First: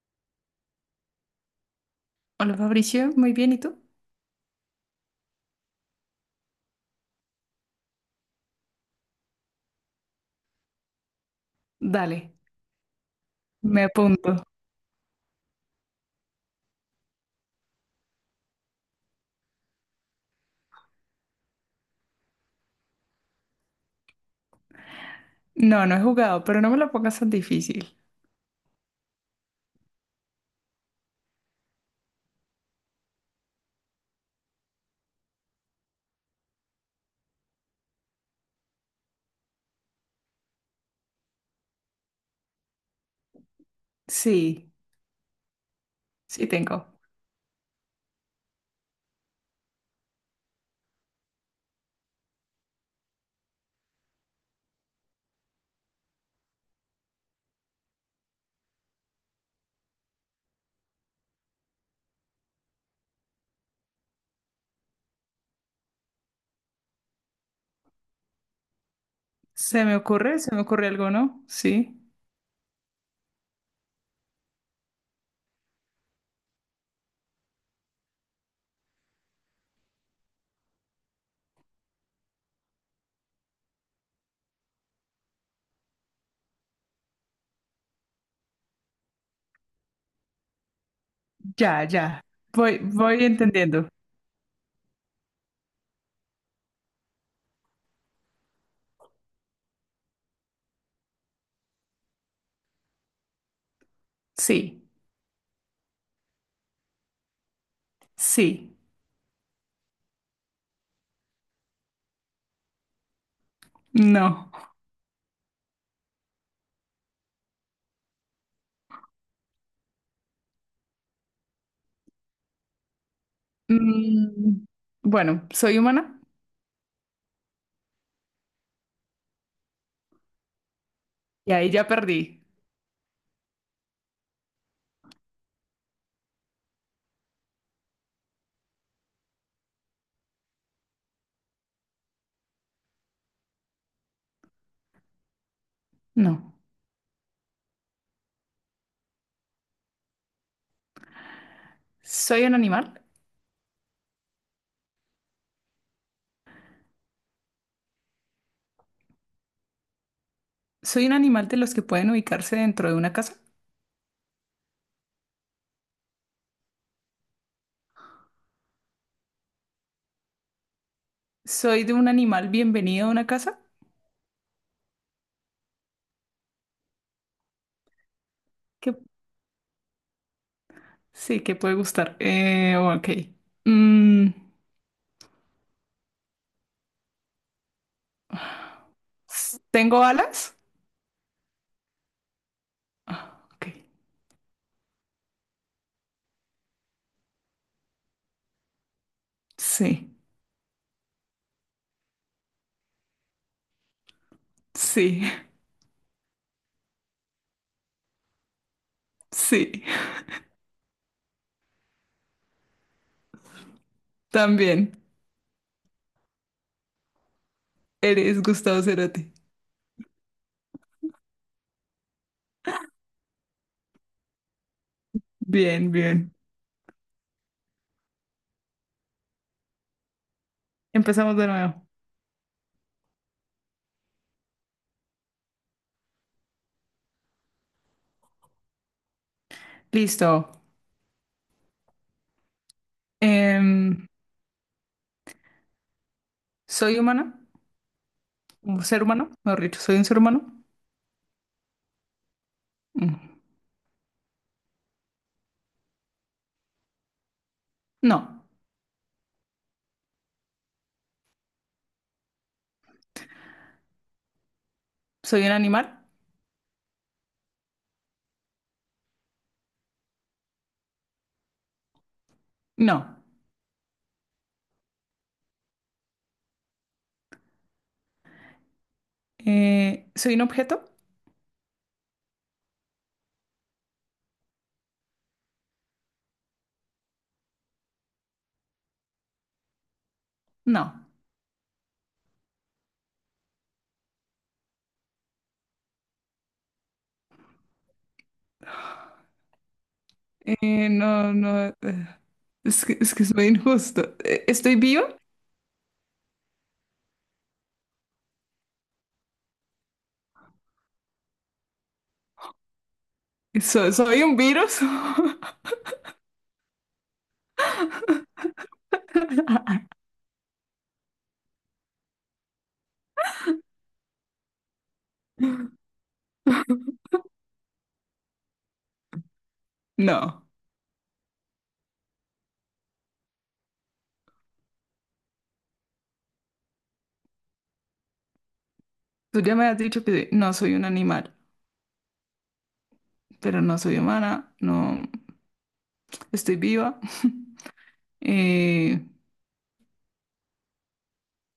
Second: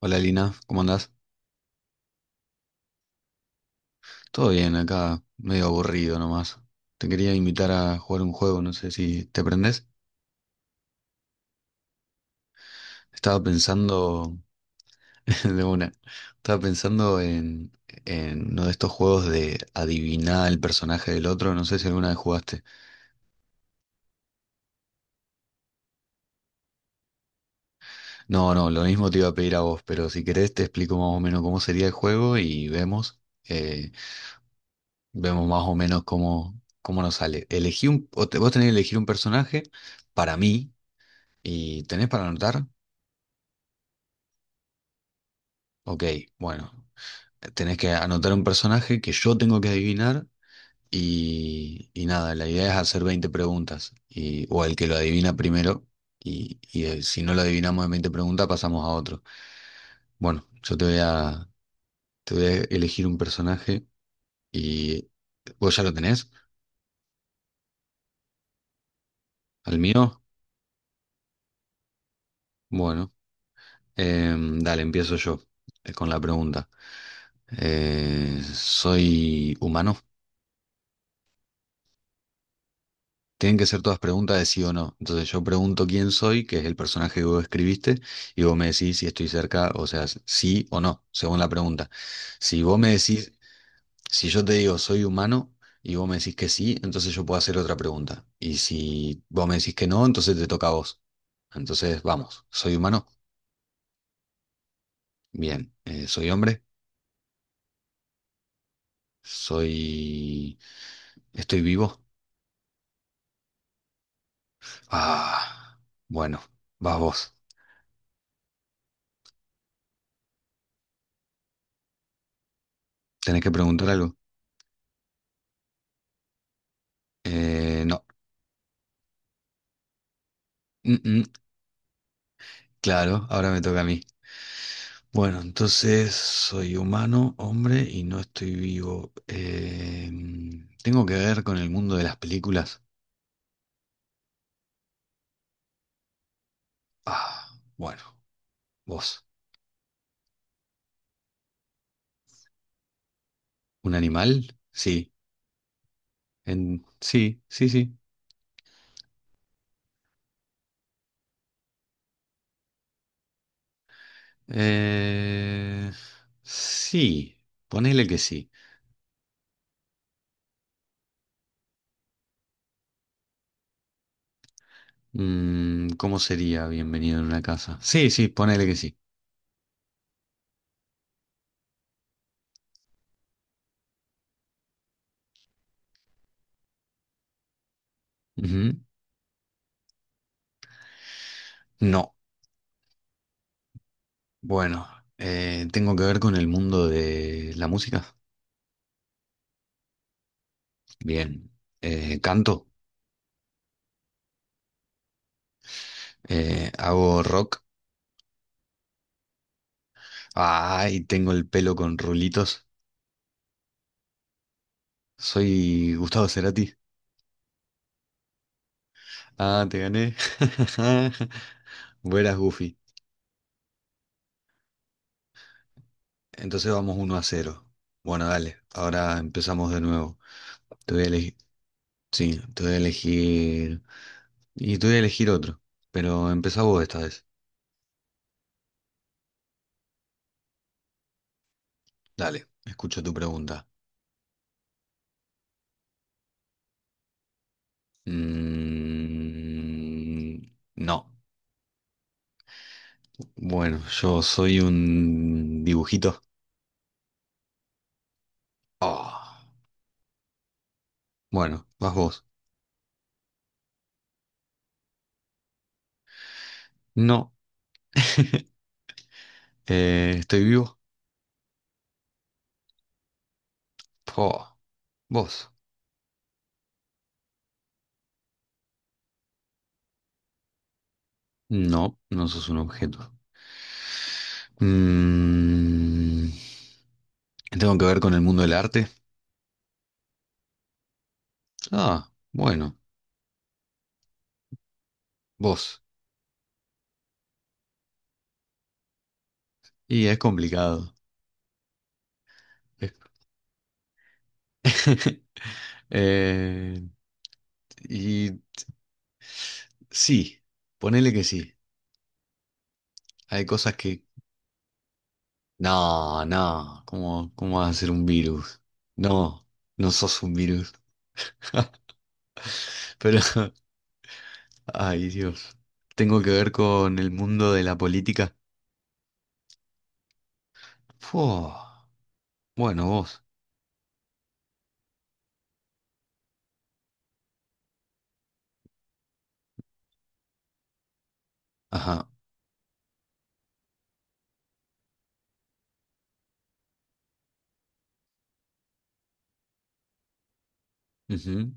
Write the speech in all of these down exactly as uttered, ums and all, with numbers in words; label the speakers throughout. Speaker 1: Hola Lina, ¿cómo andás?
Speaker 2: Hola Fabricio, muy bien, ¿y tú?
Speaker 1: Todo bien, acá medio aburrido nomás. Te quería invitar a jugar un juego, no sé si te prendés.
Speaker 2: Dale,
Speaker 1: Estaba
Speaker 2: me apunto.
Speaker 1: pensando de una. Estaba pensando en, en uno de estos juegos de adivinar el personaje del otro, no sé si alguna vez jugaste.
Speaker 2: No, no he jugado, pero no me lo pongas tan difícil.
Speaker 1: No, no, lo mismo te iba a pedir a vos, pero si querés te explico más o menos cómo sería el juego y vemos, eh, vemos más o menos cómo, cómo nos sale. Elegí un, o te- vos tenés que elegir un personaje para mí y tenés para anotar.
Speaker 2: Sí,
Speaker 1: Ok,
Speaker 2: sí
Speaker 1: bueno,
Speaker 2: tengo.
Speaker 1: tenés que anotar un personaje que yo tengo que adivinar y, y nada, la idea es hacer veinte preguntas y, o el que lo adivina primero y, y, eh, si no lo adivinamos en veinte preguntas pasamos a otro. Bueno, yo te voy a, te voy a elegir un personaje y vos ya lo tenés, al
Speaker 2: ¿Se me
Speaker 1: mío.
Speaker 2: ocurre? ¿Se me ocurre algo, no? Sí.
Speaker 1: Bueno, em, dale, empiezo yo eh, con la pregunta. Eh, ¿soy humano? Tienen que ser todas preguntas de sí o no. Entonces yo pregunto quién soy, que es el personaje que vos escribiste, y vos me decís si estoy cerca, o sea, sí o no, según la
Speaker 2: Ya,
Speaker 1: pregunta.
Speaker 2: ya.
Speaker 1: Si vos
Speaker 2: Voy,
Speaker 1: me
Speaker 2: voy
Speaker 1: decís,
Speaker 2: entendiendo.
Speaker 1: si yo te digo soy humano y vos me decís que sí, entonces yo puedo hacer otra pregunta. Y si vos me decís que no, entonces te toca a vos. Entonces, vamos, soy humano.
Speaker 2: Sí,
Speaker 1: Bien. Eh, soy hombre,
Speaker 2: sí,
Speaker 1: soy... estoy vivo.
Speaker 2: no.
Speaker 1: Ah, bueno, vas vos. Tenés que preguntar algo.
Speaker 2: Mm, bueno, ¿soy humana?
Speaker 1: Eh, no. Mm, mm.
Speaker 2: Y ahí ya perdí.
Speaker 1: Claro, ahora me toca a mí. Bueno, entonces soy humano, hombre, y no estoy vivo. Eh, ¿tengo que ver con el mundo de las películas?
Speaker 2: No.
Speaker 1: Ah, bueno, vos.
Speaker 2: ¿Soy un animal?
Speaker 1: ¿Un animal? Sí. En... Sí, sí, sí.
Speaker 2: ¿Soy un animal de los que pueden ubicarse dentro de una casa?
Speaker 1: Eh, sí, ponele que sí.
Speaker 2: ¿Soy de un animal bienvenido a una casa?
Speaker 1: Mm, ¿cómo sería bienvenido en una casa? Sí, sí, ponele que
Speaker 2: ¿Qué?
Speaker 1: sí.
Speaker 2: Sí, que puede gustar. Eh, ok. Mm,
Speaker 1: Ujú.
Speaker 2: s- ¿tengo alas?
Speaker 1: No.
Speaker 2: Ok.
Speaker 1: Bueno, eh, ¿tengo que ver con el mundo de la música?
Speaker 2: Sí,
Speaker 1: Bien. Eh, canto,
Speaker 2: sí,
Speaker 1: eh, hago rock.
Speaker 2: sí.
Speaker 1: Ay, tengo el pelo con rulitos.
Speaker 2: También.
Speaker 1: Soy Gustavo Cerati.
Speaker 2: Eres Gustavo Cerati.
Speaker 1: Ah, te gané. Buenas, Goofy.
Speaker 2: Bien, bien.
Speaker 1: Entonces vamos uno a cero. Bueno, dale, ahora empezamos de nuevo. Te voy a
Speaker 2: Empezamos
Speaker 1: elegir.
Speaker 2: de nuevo.
Speaker 1: Sí, te voy a elegir. Y te voy a elegir otro. Pero empezá vos esta vez.
Speaker 2: Listo.
Speaker 1: Dale, escucho tu pregunta.
Speaker 2: Em, ¿soy humana? ¿Un ser humano? Mejor dicho, ¿soy un ser
Speaker 1: Mm,
Speaker 2: humano?
Speaker 1: no.
Speaker 2: Mm,
Speaker 1: Bueno, yo soy un dibujito.
Speaker 2: no.
Speaker 1: Ah, bueno, vas vos.
Speaker 2: ¿Soy un animal?
Speaker 1: No, eh, estoy vivo.
Speaker 2: No.
Speaker 1: Oh, vos.
Speaker 2: Eh, ¿soy un objeto?
Speaker 1: No, no sos un objeto. Mm, ¿Tengo que ver con el mundo del arte?
Speaker 2: No.
Speaker 1: Ah, bueno, vos. Y es
Speaker 2: Eh,
Speaker 1: complicado.
Speaker 2: no, no. eh, Es
Speaker 1: Es-
Speaker 2: que, es que es muy injusto. Eh, ¿Estoy viva?
Speaker 1: Eh, y sí, ponele que sí. Hay cosas
Speaker 2: ¿So-
Speaker 1: que
Speaker 2: ¿Soy un virus?
Speaker 1: No, no, ¿cómo, cómo vas a ser un virus. No, no sos un virus. Pero, ay Dios, tengo que ver con el mundo de la política.
Speaker 2: No.
Speaker 1: Fu. Bueno, vos.
Speaker 2: Tú ya me has dicho que no soy un animal,
Speaker 1: Ajá.
Speaker 2: pero no soy humana, no estoy viva. Eh,
Speaker 1: Ujú.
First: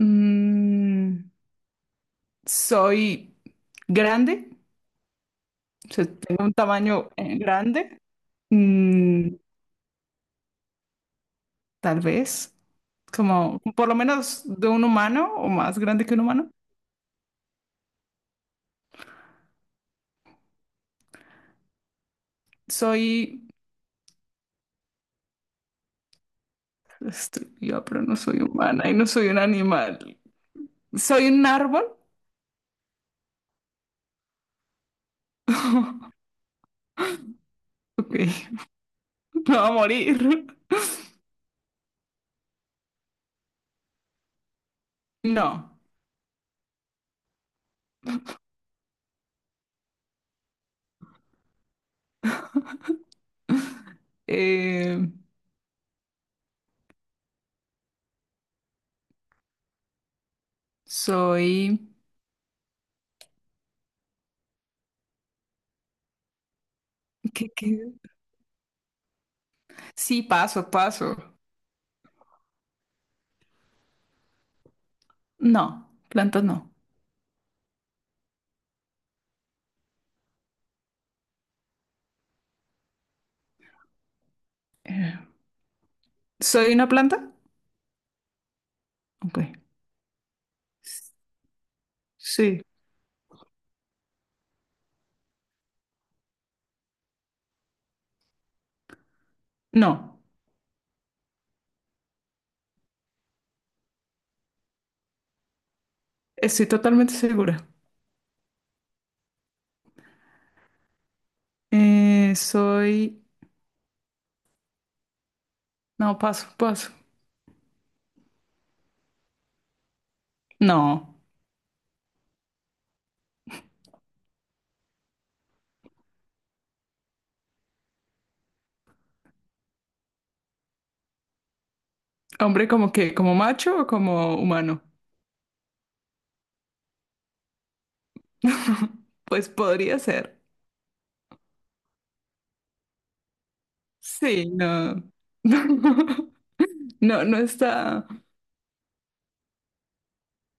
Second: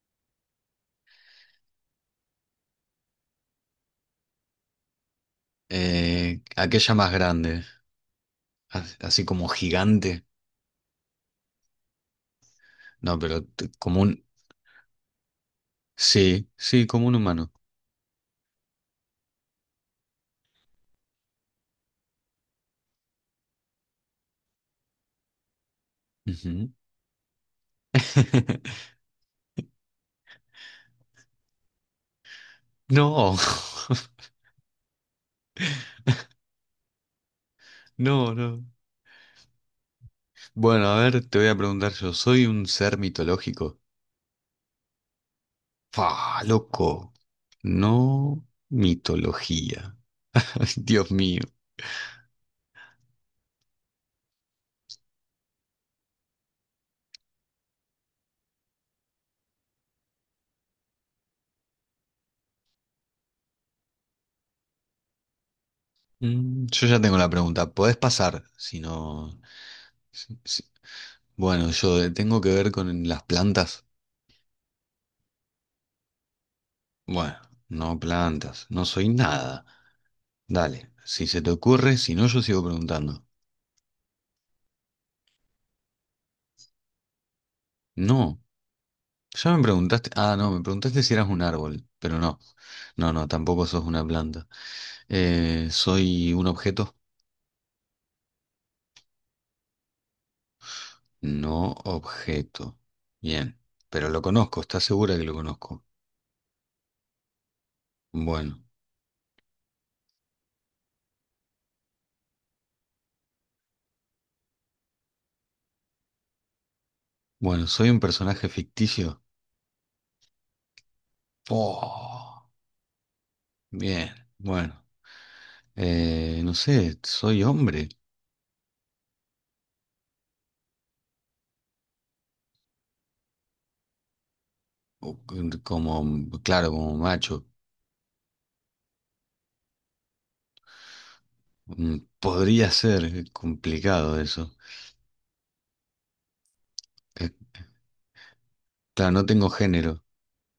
Speaker 2: mm, soy grande, o sea,
Speaker 1: Eh,
Speaker 2: tengo un
Speaker 1: aquella
Speaker 2: tamaño
Speaker 1: más
Speaker 2: eh,
Speaker 1: grande,
Speaker 2: grande.
Speaker 1: as- así
Speaker 2: Mm,
Speaker 1: como gigante.
Speaker 2: tal vez,
Speaker 1: No, pero
Speaker 2: como
Speaker 1: t-
Speaker 2: por lo
Speaker 1: como un...
Speaker 2: menos de un humano o más grande que un
Speaker 1: Sí,
Speaker 2: humano.
Speaker 1: sí, como un humano.
Speaker 2: Soy,
Speaker 1: Ujú.
Speaker 2: estoy viva, pero no soy humana y no soy un animal. ¿Soy un árbol?
Speaker 1: No,
Speaker 2: Ok,
Speaker 1: no, no.
Speaker 2: me va a morir.
Speaker 1: Bueno, a ver, te voy a preguntar yo, ¿soy un ser mitológico?
Speaker 2: No,
Speaker 1: ¡Fa, loco! No mitología. Ay, Dios mío.
Speaker 2: eh, soy...
Speaker 1: Mm, Yo ya tengo la
Speaker 2: ¿qué,
Speaker 1: pregunta.
Speaker 2: qué?
Speaker 1: ¿Podés pasar si no...?
Speaker 2: Sí,
Speaker 1: si- si-
Speaker 2: paso, paso.
Speaker 1: Bueno, yo de- tengo que ver con las plantas.
Speaker 2: No, planta no.
Speaker 1: Bueno, no plantas. No soy nada. Dale, si se te ocurre, si no, yo sigo preguntando.
Speaker 2: Eh, ¿soy una planta?
Speaker 1: No,
Speaker 2: Ok.
Speaker 1: ya me preguntaste... Ah, no, me preguntaste si eras un árbol, pero no.
Speaker 2: Sí.
Speaker 1: No, no, tampoco sos una planta. Eh, ¿soy un objeto?
Speaker 2: No,
Speaker 1: No objeto. Bien, pero lo conozco, ¿estás segura que lo conozco?
Speaker 2: estoy totalmente segura.
Speaker 1: Bueno,
Speaker 2: Eh, soy... No, paso, paso.
Speaker 1: bueno, soy un personaje ficticio.
Speaker 2: No.
Speaker 1: Oh, bien, bueno, eh, no sé, soy hombre,
Speaker 2: Hombre, como que, como macho o como humano.
Speaker 1: o como, claro, como macho.
Speaker 2: Pues podría ser.
Speaker 1: Mm, Podría ser, eh, complicado
Speaker 2: Sí,
Speaker 1: eso.
Speaker 2: no. No,
Speaker 1: Eh,
Speaker 2: no está.
Speaker 1: claro, no tengo género.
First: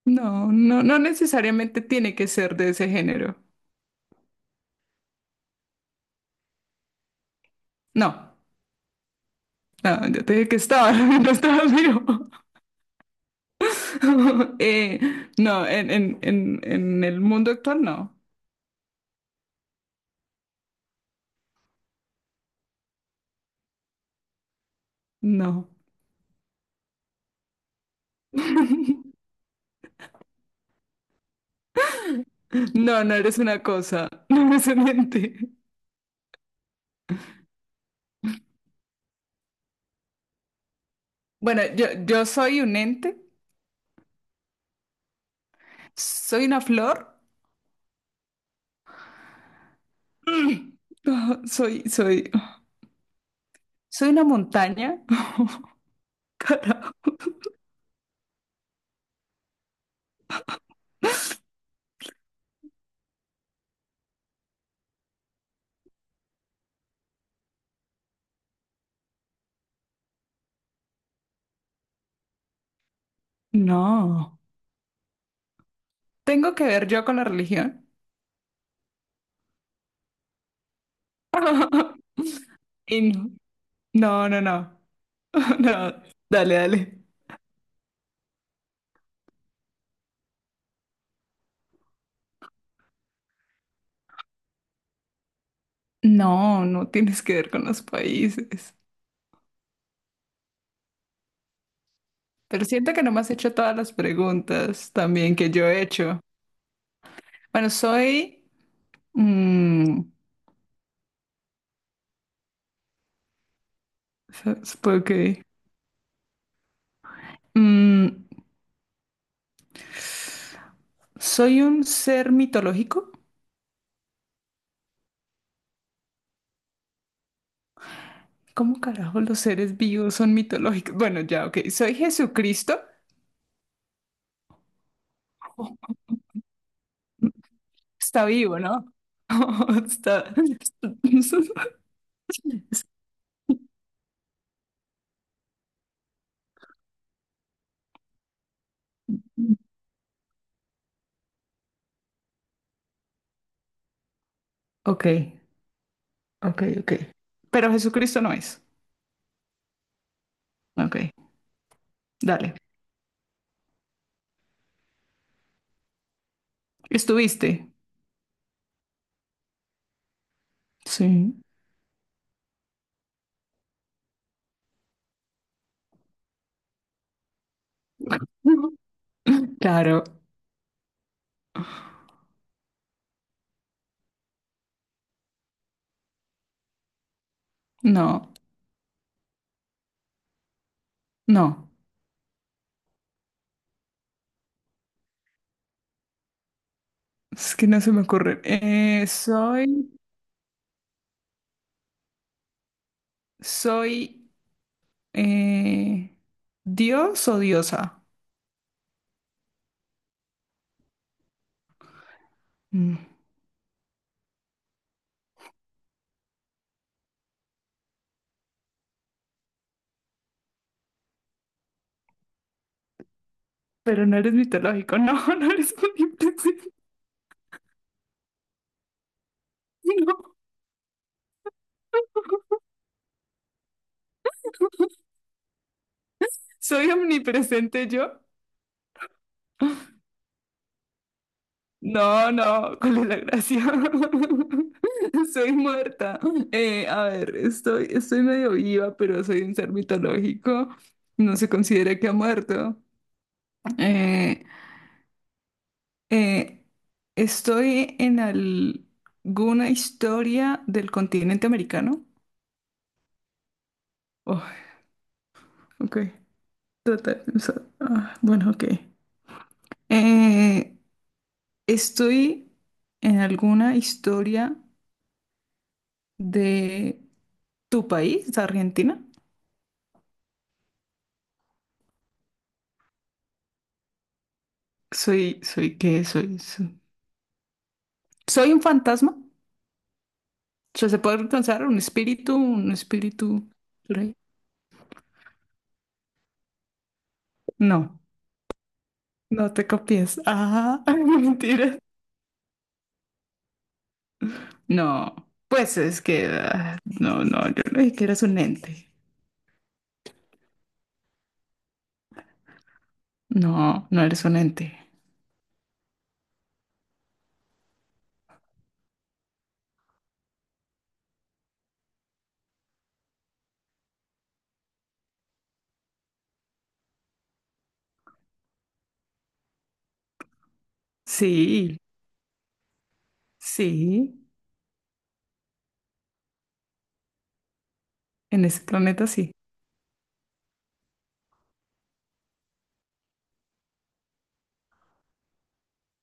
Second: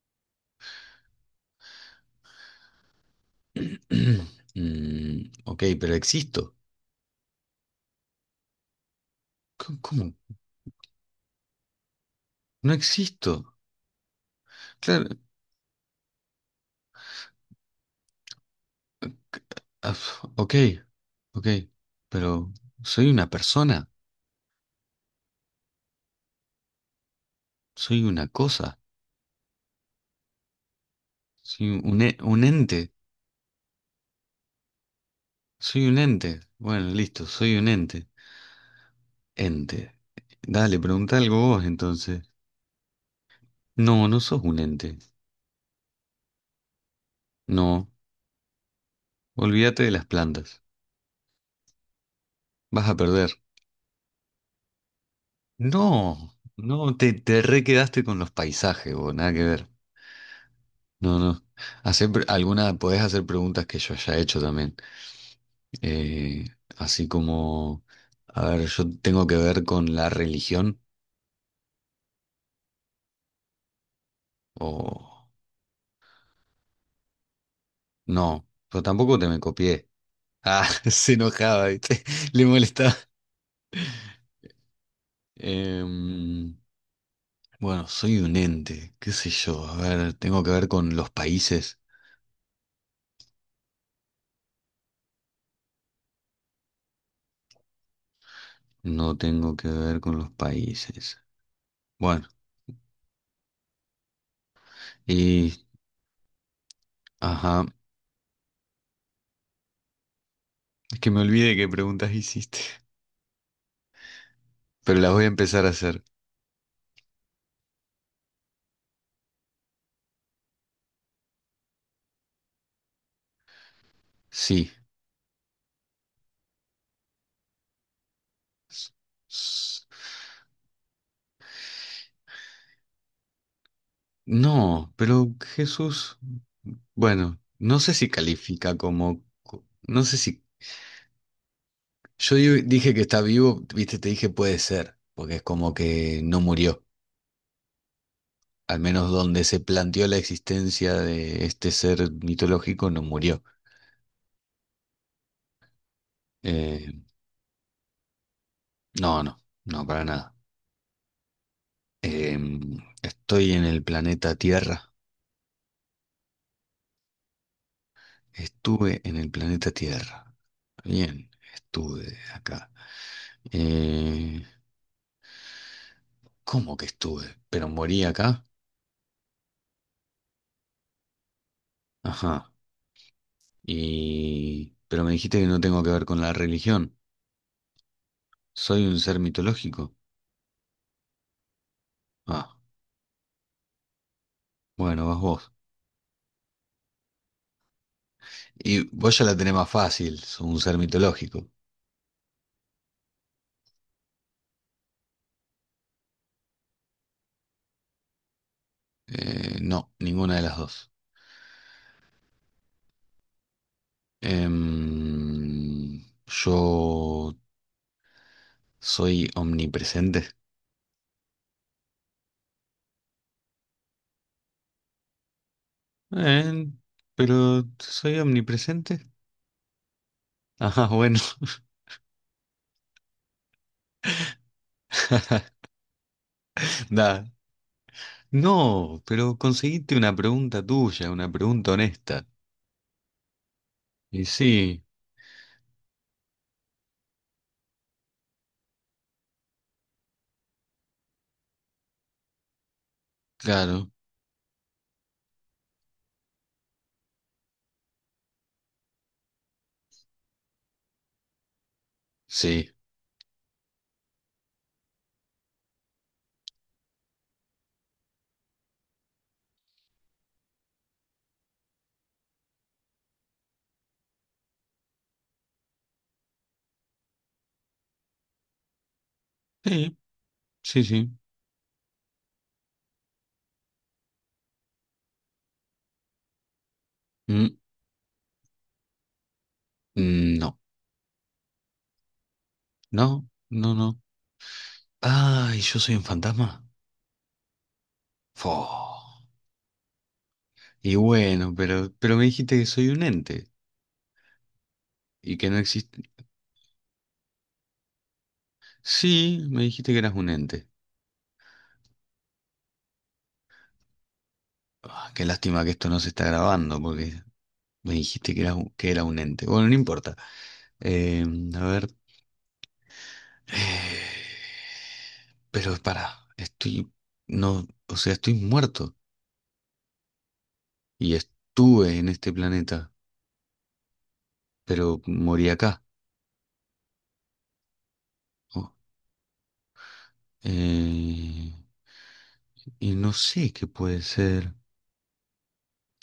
Speaker 2: No, no, no necesariamente tiene que ser de ese género.
Speaker 1: Mm, ok, pero existo.
Speaker 2: No,
Speaker 1: C-
Speaker 2: no,
Speaker 1: ¿Cómo?
Speaker 2: yo te dije que estaba, no estaba vivo.
Speaker 1: No existo.
Speaker 2: Eh,
Speaker 1: Claro,
Speaker 2: no, en, en, en, en el mundo actual no,
Speaker 1: c- ah, ok, Ok, pero soy una persona,
Speaker 2: no.
Speaker 1: soy una cosa, soy un, e- un ente,
Speaker 2: No, no eres una cosa, no eres un ente.
Speaker 1: soy un ente. Bueno, listo, soy un ente. Ente. Dale, pregunta algo
Speaker 2: Bueno,
Speaker 1: vos
Speaker 2: yo,
Speaker 1: entonces.
Speaker 2: yo soy un ente,
Speaker 1: No, no sos un ente.
Speaker 2: soy una flor,
Speaker 1: No, olvídate de las plantas.
Speaker 2: soy, soy,
Speaker 1: Vas a perder.
Speaker 2: soy una montaña.
Speaker 1: No, no,
Speaker 2: Carajo.
Speaker 1: te, te re quedaste con los paisajes, vos, nada que ver. No, no. Hacer pre- alguna, podés hacer preguntas que yo haya hecho también. Eh, Así como, a ver, yo tengo que ver con la religión.
Speaker 2: No.
Speaker 1: O
Speaker 2: ¿Tengo que ver yo con la religión?
Speaker 1: No, pero tampoco te me copié. Ah, se enojaba, ¿viste? Le molestaba.
Speaker 2: Y no, no, no, no, no, dale,
Speaker 1: Em,
Speaker 2: dale.
Speaker 1: bueno, soy un ente, qué sé yo. A ver, tengo que ver con los países.
Speaker 2: No, no tienes que ver con los países.
Speaker 1: No tengo que ver con los países. Bueno,
Speaker 2: Pero siento que no me has hecho todas las preguntas también que
Speaker 1: y...
Speaker 2: yo he hecho.
Speaker 1: Ajá,
Speaker 2: Bueno, soy... mm,
Speaker 1: es que me olvidé qué preguntas hiciste.
Speaker 2: so- supongo
Speaker 1: Pero las voy a
Speaker 2: que...
Speaker 1: empezar a hacer.
Speaker 2: mm, soy un ser mitológico.
Speaker 1: Sí.
Speaker 2: ¿Cómo
Speaker 1: S-
Speaker 2: carajo los seres
Speaker 1: s-
Speaker 2: vivos son mitológicos? Bueno, ya, ok. Soy Jesucristo.
Speaker 1: No, pero
Speaker 2: Oh,
Speaker 1: Jesús... Bueno, no sé si
Speaker 2: ¿está vivo,
Speaker 1: califica
Speaker 2: no?
Speaker 1: como... co- No sé
Speaker 2: Está...
Speaker 1: si... Yo di- dije que está vivo, viste, te dije puede ser, porque es como que no murió. Al menos donde se planteó la existencia de este ser mitológico, no murió.
Speaker 2: Ok, ok, ok.
Speaker 1: Eh,
Speaker 2: Pero Jesucristo no es.
Speaker 1: no, no, no, para nada.
Speaker 2: Ok,
Speaker 1: Eh,
Speaker 2: dale.
Speaker 1: Estoy en el planeta Tierra.
Speaker 2: ¿Estuviste?
Speaker 1: Estuve en el planeta Tierra. Bien,
Speaker 2: Sí.
Speaker 1: estuve acá. Eh, ¿Cómo que estuve? ¿Pero morí acá?
Speaker 2: Claro.
Speaker 1: Ajá. Y... Pero me dijiste que no tengo que ver con la religión.
Speaker 2: No,
Speaker 1: ¿Soy un ser mitológico?
Speaker 2: no.
Speaker 1: Ah, bueno, vas vos.
Speaker 2: Es que no se me ocurre.
Speaker 1: Y
Speaker 2: Eh,
Speaker 1: vos ya la tenés más
Speaker 2: soy,
Speaker 1: fácil, sos un ser mitológico.
Speaker 2: soy eh, Dios o diosa.
Speaker 1: Eh, no, ninguna de las dos.
Speaker 2: Mm.
Speaker 1: Em, yo soy omnipresente.
Speaker 2: Pero no eres mitológico. No, no eres
Speaker 1: Eh,
Speaker 2: omnipresente.
Speaker 1: pero soy omnipresente.
Speaker 2: No.
Speaker 1: Ajá, bueno.
Speaker 2: ¿Soy
Speaker 1: Da.
Speaker 2: omnipresente yo?
Speaker 1: No, pero conseguiste una pregunta tuya, una pregunta honesta.
Speaker 2: No, no, ¿cuál es la gracia?
Speaker 1: Y sí,
Speaker 2: Soy muerta. Eh, a ver, estoy, estoy medio viva, pero soy un ser mitológico. No se considera que ha muerto.
Speaker 1: claro,
Speaker 2: Eh, eh, estoy en al- alguna historia del continente americano.
Speaker 1: sí.
Speaker 2: Oh, ok. Tratar de pensar. Ah, bueno, ok. Eh, estoy en alguna historia de tu país, Argentina.
Speaker 1: Sí, sí, sí.
Speaker 2: Soy, soy, ¿qué soy? Soy,
Speaker 1: Mm,
Speaker 2: soy un fantasma.
Speaker 1: mm, no,
Speaker 2: O ¿se puede alcanzar un espíritu? ¿Un
Speaker 1: no,
Speaker 2: espíritu?
Speaker 1: no, no.
Speaker 2: ¿por ahí?
Speaker 1: Ay, yo soy un fantasma.
Speaker 2: No,
Speaker 1: Fo.
Speaker 2: no te copies. Ah,
Speaker 1: Y bueno,
Speaker 2: mentira.
Speaker 1: pero, pero me dijiste que soy un ente
Speaker 2: No,
Speaker 1: y que no
Speaker 2: pues es
Speaker 1: existe.
Speaker 2: que... ah, no, no, yo no dije que eres un ente.
Speaker 1: Sí, me dijiste que eras un ente.
Speaker 2: No, no eres un ente.
Speaker 1: Ah, qué lástima que esto no se está grabando porque me dijiste que eras un- que era un ente. Bueno, no importa. Eh, a ver. Eh, Pero para, estoy. No, o sea, estoy muerto y
Speaker 2: Sí,
Speaker 1: estuve en este planeta,
Speaker 2: sí,
Speaker 1: pero morí acá.
Speaker 2: en ese
Speaker 1: Oh,
Speaker 2: planeta sí.
Speaker 1: eh, y no sé qué puede ser.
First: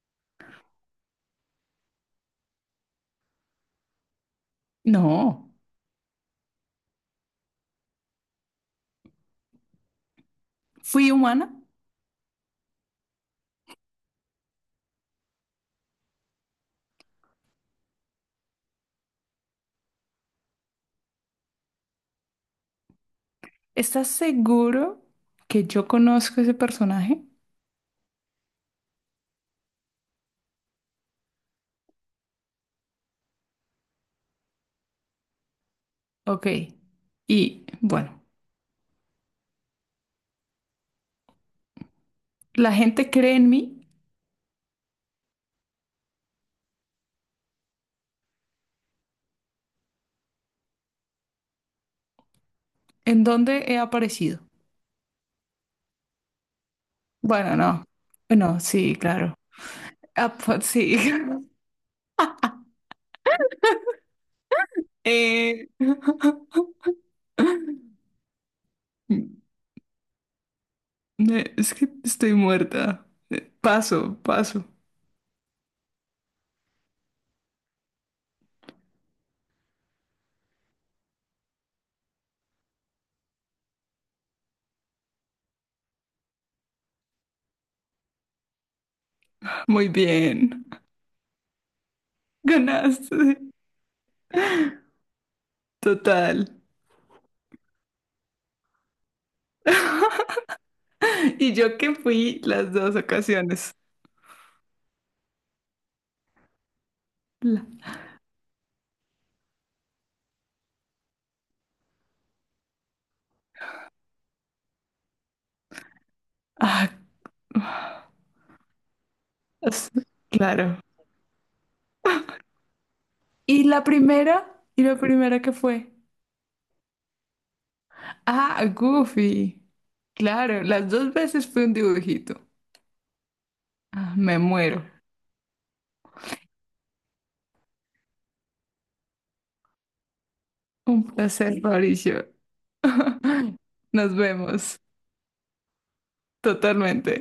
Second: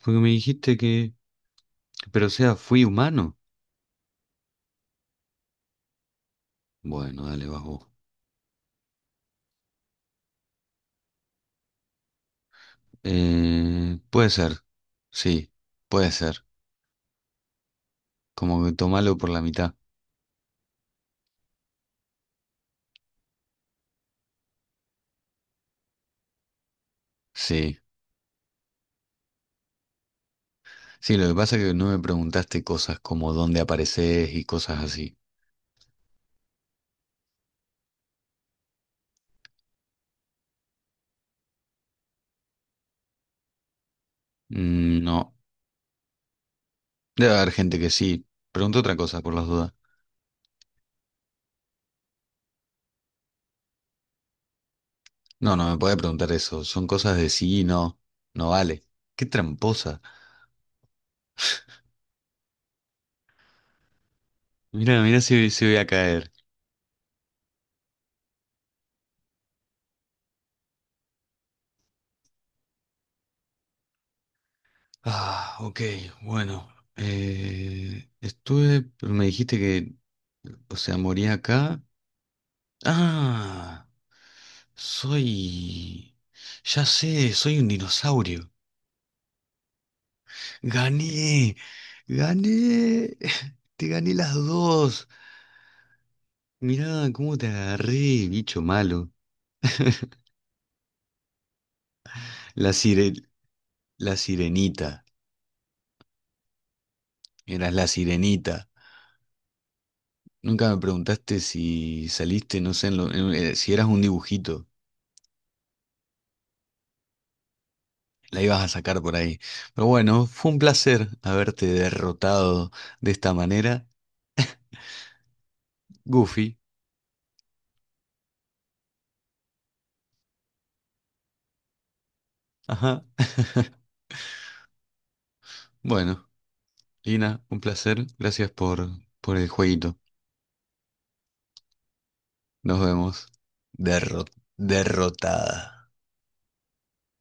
Speaker 1: Porque me dijiste que. Pero o sea, fui humano.
Speaker 2: No,
Speaker 1: Bueno, dale, vas vos.
Speaker 2: fui humana.
Speaker 1: Eh, puede ser, sí, puede ser. Como que tomalo por la mitad.
Speaker 2: ¿Estás seguro que yo conozco ese personaje?
Speaker 1: Sí, sí, lo que pasa es que no me preguntaste cosas como dónde apareces y cosas así.
Speaker 2: Ok, y bueno, la gente cree en mí.
Speaker 1: Mm, No, debe haber gente que sí. Pregunta otra cosa por las dudas.
Speaker 2: ¿En dónde he aparecido?
Speaker 1: No, no me puede preguntar eso. Son cosas de
Speaker 2: Bueno,
Speaker 1: sí y
Speaker 2: no.
Speaker 1: no. No
Speaker 2: Bueno,
Speaker 1: vale.
Speaker 2: sí,
Speaker 1: Qué
Speaker 2: claro.
Speaker 1: tramposa.
Speaker 2: Ah, pues, sí.
Speaker 1: Mira, mira si, si
Speaker 2: Eh,
Speaker 1: voy a
Speaker 2: eh,
Speaker 1: caer.
Speaker 2: Es que estoy muerta. Eh, Paso, paso.
Speaker 1: Ah, ok, bueno. Eh, estuve, pero me dijiste que, o sea, moría acá. Ah, soy... Ya sé, soy un dinosaurio.
Speaker 2: Muy bien.
Speaker 1: Gané, gané.
Speaker 2: Ganaste.
Speaker 1: Te gané las dos.
Speaker 2: Total.
Speaker 1: Mirá cómo te agarré, bicho malo.
Speaker 2: Y yo que fui
Speaker 1: La
Speaker 2: las dos
Speaker 1: sire...
Speaker 2: ocasiones.
Speaker 1: la sirenita.
Speaker 2: La-
Speaker 1: Eras la sirenita. Nunca me preguntaste si saliste, no sé, en lo- en- eh, si eras un dibujito.
Speaker 2: Ah,
Speaker 1: La ibas a sacar por ahí. Pero
Speaker 2: es-
Speaker 1: bueno, fue un
Speaker 2: claro.
Speaker 1: placer haberte derrotado de esta
Speaker 2: ¿Y la
Speaker 1: manera.
Speaker 2: primera? ¿Y la primera qué fue?
Speaker 1: Goofy.
Speaker 2: Ah, Goofy. Claro, las dos veces fue un dibujito.
Speaker 1: Ajá.
Speaker 2: Ah, me muero.
Speaker 1: Bueno. Lina, un placer. Gracias por, por el jueguito.
Speaker 2: Un placer, Mauricio.
Speaker 1: Nos vemos.
Speaker 2: Nos
Speaker 1: Derro-
Speaker 2: vemos
Speaker 1: Derrotada.
Speaker 2: totalmente.